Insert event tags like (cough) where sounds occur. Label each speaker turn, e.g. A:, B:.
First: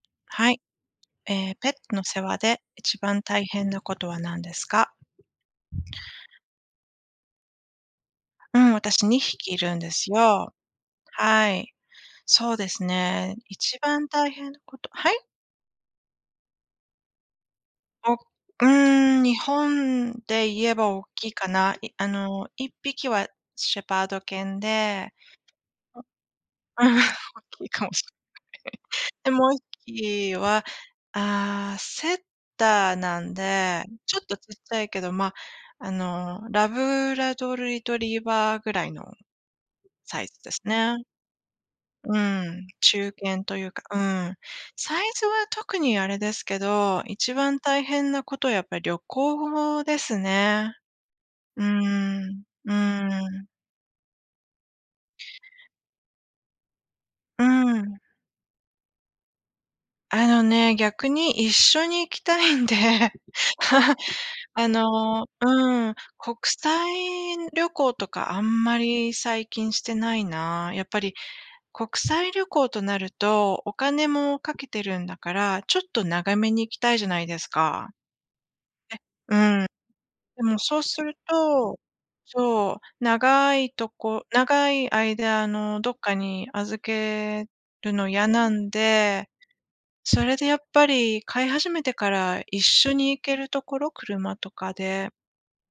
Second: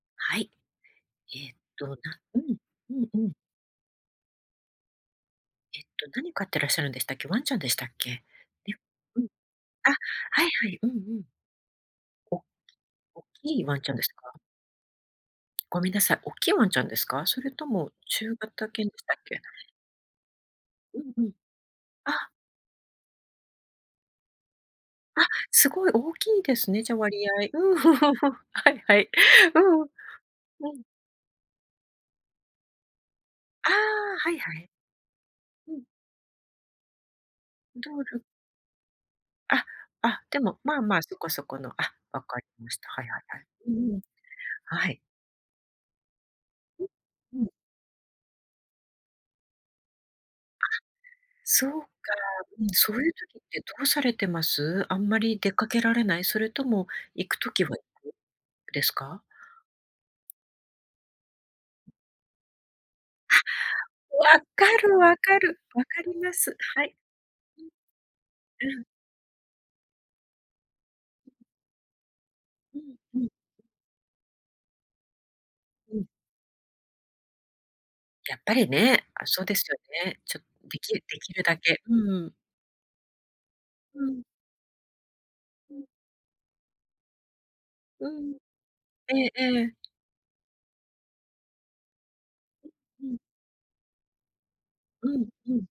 A: はい。
B: はい。
A: え
B: ええ、
A: え
B: ペッ
A: と、
B: ト
A: な
B: の世話
A: うん、
B: で
A: う
B: 一
A: んう
B: 番
A: ん。
B: 大変なことは何ですか？
A: えっと、何飼ってらっしゃるんでしたっけ？ワンちゃんでしたっけ？ね。
B: うん、私に
A: うん。
B: ひきいるん
A: あ、
B: です
A: はい
B: よ。
A: はい、うんうん。
B: はい。
A: お
B: そうです
A: おっ
B: ね、
A: きいワ
B: 一
A: ンちゃんです
B: 番大
A: か？
B: 変なことはい？
A: ごみんなさい、おっきいワンちゃんですか？それとも
B: おう
A: 中型犬でしたっ
B: ーん、日
A: け？
B: 本で言えば、
A: う
B: おっ
A: んう
B: き
A: ん。
B: いかな。いあ
A: あ。
B: の、1匹はシェパード犬で
A: あ、すごい
B: あ、
A: 大きいですね、じゃ、割
B: (laughs)
A: 合
B: おっきい
A: うん。
B: かもし
A: (laughs) は
B: れない。
A: いはい。
B: で、もうい
A: う
B: っ
A: んうん。
B: ぴきは、
A: うん。
B: ああ、セッターなん
A: ああ、
B: で、ちょっ
A: は
B: と
A: い
B: ち
A: は
B: っ
A: い。
B: ちゃいけど、ま、
A: うん。
B: あの、ラブラドール
A: ん、
B: リ
A: ド
B: ト
A: ー
B: リ
A: ル
B: ーバーぐらいの
A: あ、あ、
B: サイ
A: で
B: ズで
A: も、
B: す
A: まあ
B: ね。
A: まあ、そこそこの、あ、
B: う
A: 分かり
B: ん、
A: ました。はい
B: 中
A: はいは
B: 堅
A: い。
B: とい
A: う
B: うか
A: ー
B: う
A: ん、
B: ん。
A: はい。
B: サイズは特にあれですけ
A: う、
B: ど、一
A: うん。
B: 番大変なこと、やっぱり旅行です
A: あ、
B: ね。う
A: そ
B: ー
A: うか。
B: ん、
A: うん、
B: うー
A: そういう時っ
B: ん。
A: てどうされてます？あんまり出かけられない？それとも行く
B: うー
A: 時は行
B: ん。
A: く、ですか？
B: あのね、逆に一緒に行きたいんで、(laughs)
A: あ、分か
B: あ
A: る、分
B: の
A: かる、
B: う
A: 分
B: ん、
A: かりま
B: 国
A: す。は
B: 際
A: い。
B: 旅行とかあん
A: うん、
B: ま
A: うん。
B: り最近してないな。やっぱり国際旅行
A: う
B: と
A: ん、
B: なる
A: うん。
B: と、お金もかけてるんだから、ちょっ
A: う
B: と
A: ん。
B: 長めに行きたいじゃないですか。
A: やっぱり
B: え、
A: ね、あ、
B: う
A: そうです
B: ん。
A: よね。ちょ
B: でも
A: で
B: そう
A: き出
B: する
A: 来るだ
B: と
A: け。うん。
B: そう、長いと
A: うん。
B: こ長い間、あ
A: う
B: の、
A: ん。
B: どっかに預けるの
A: う
B: 嫌
A: ん。
B: なん
A: え
B: で、
A: えええ。
B: それでやっぱり飼い始めてから、一緒
A: う
B: に
A: ん。
B: 行けるところ、車とかで。
A: うんうん。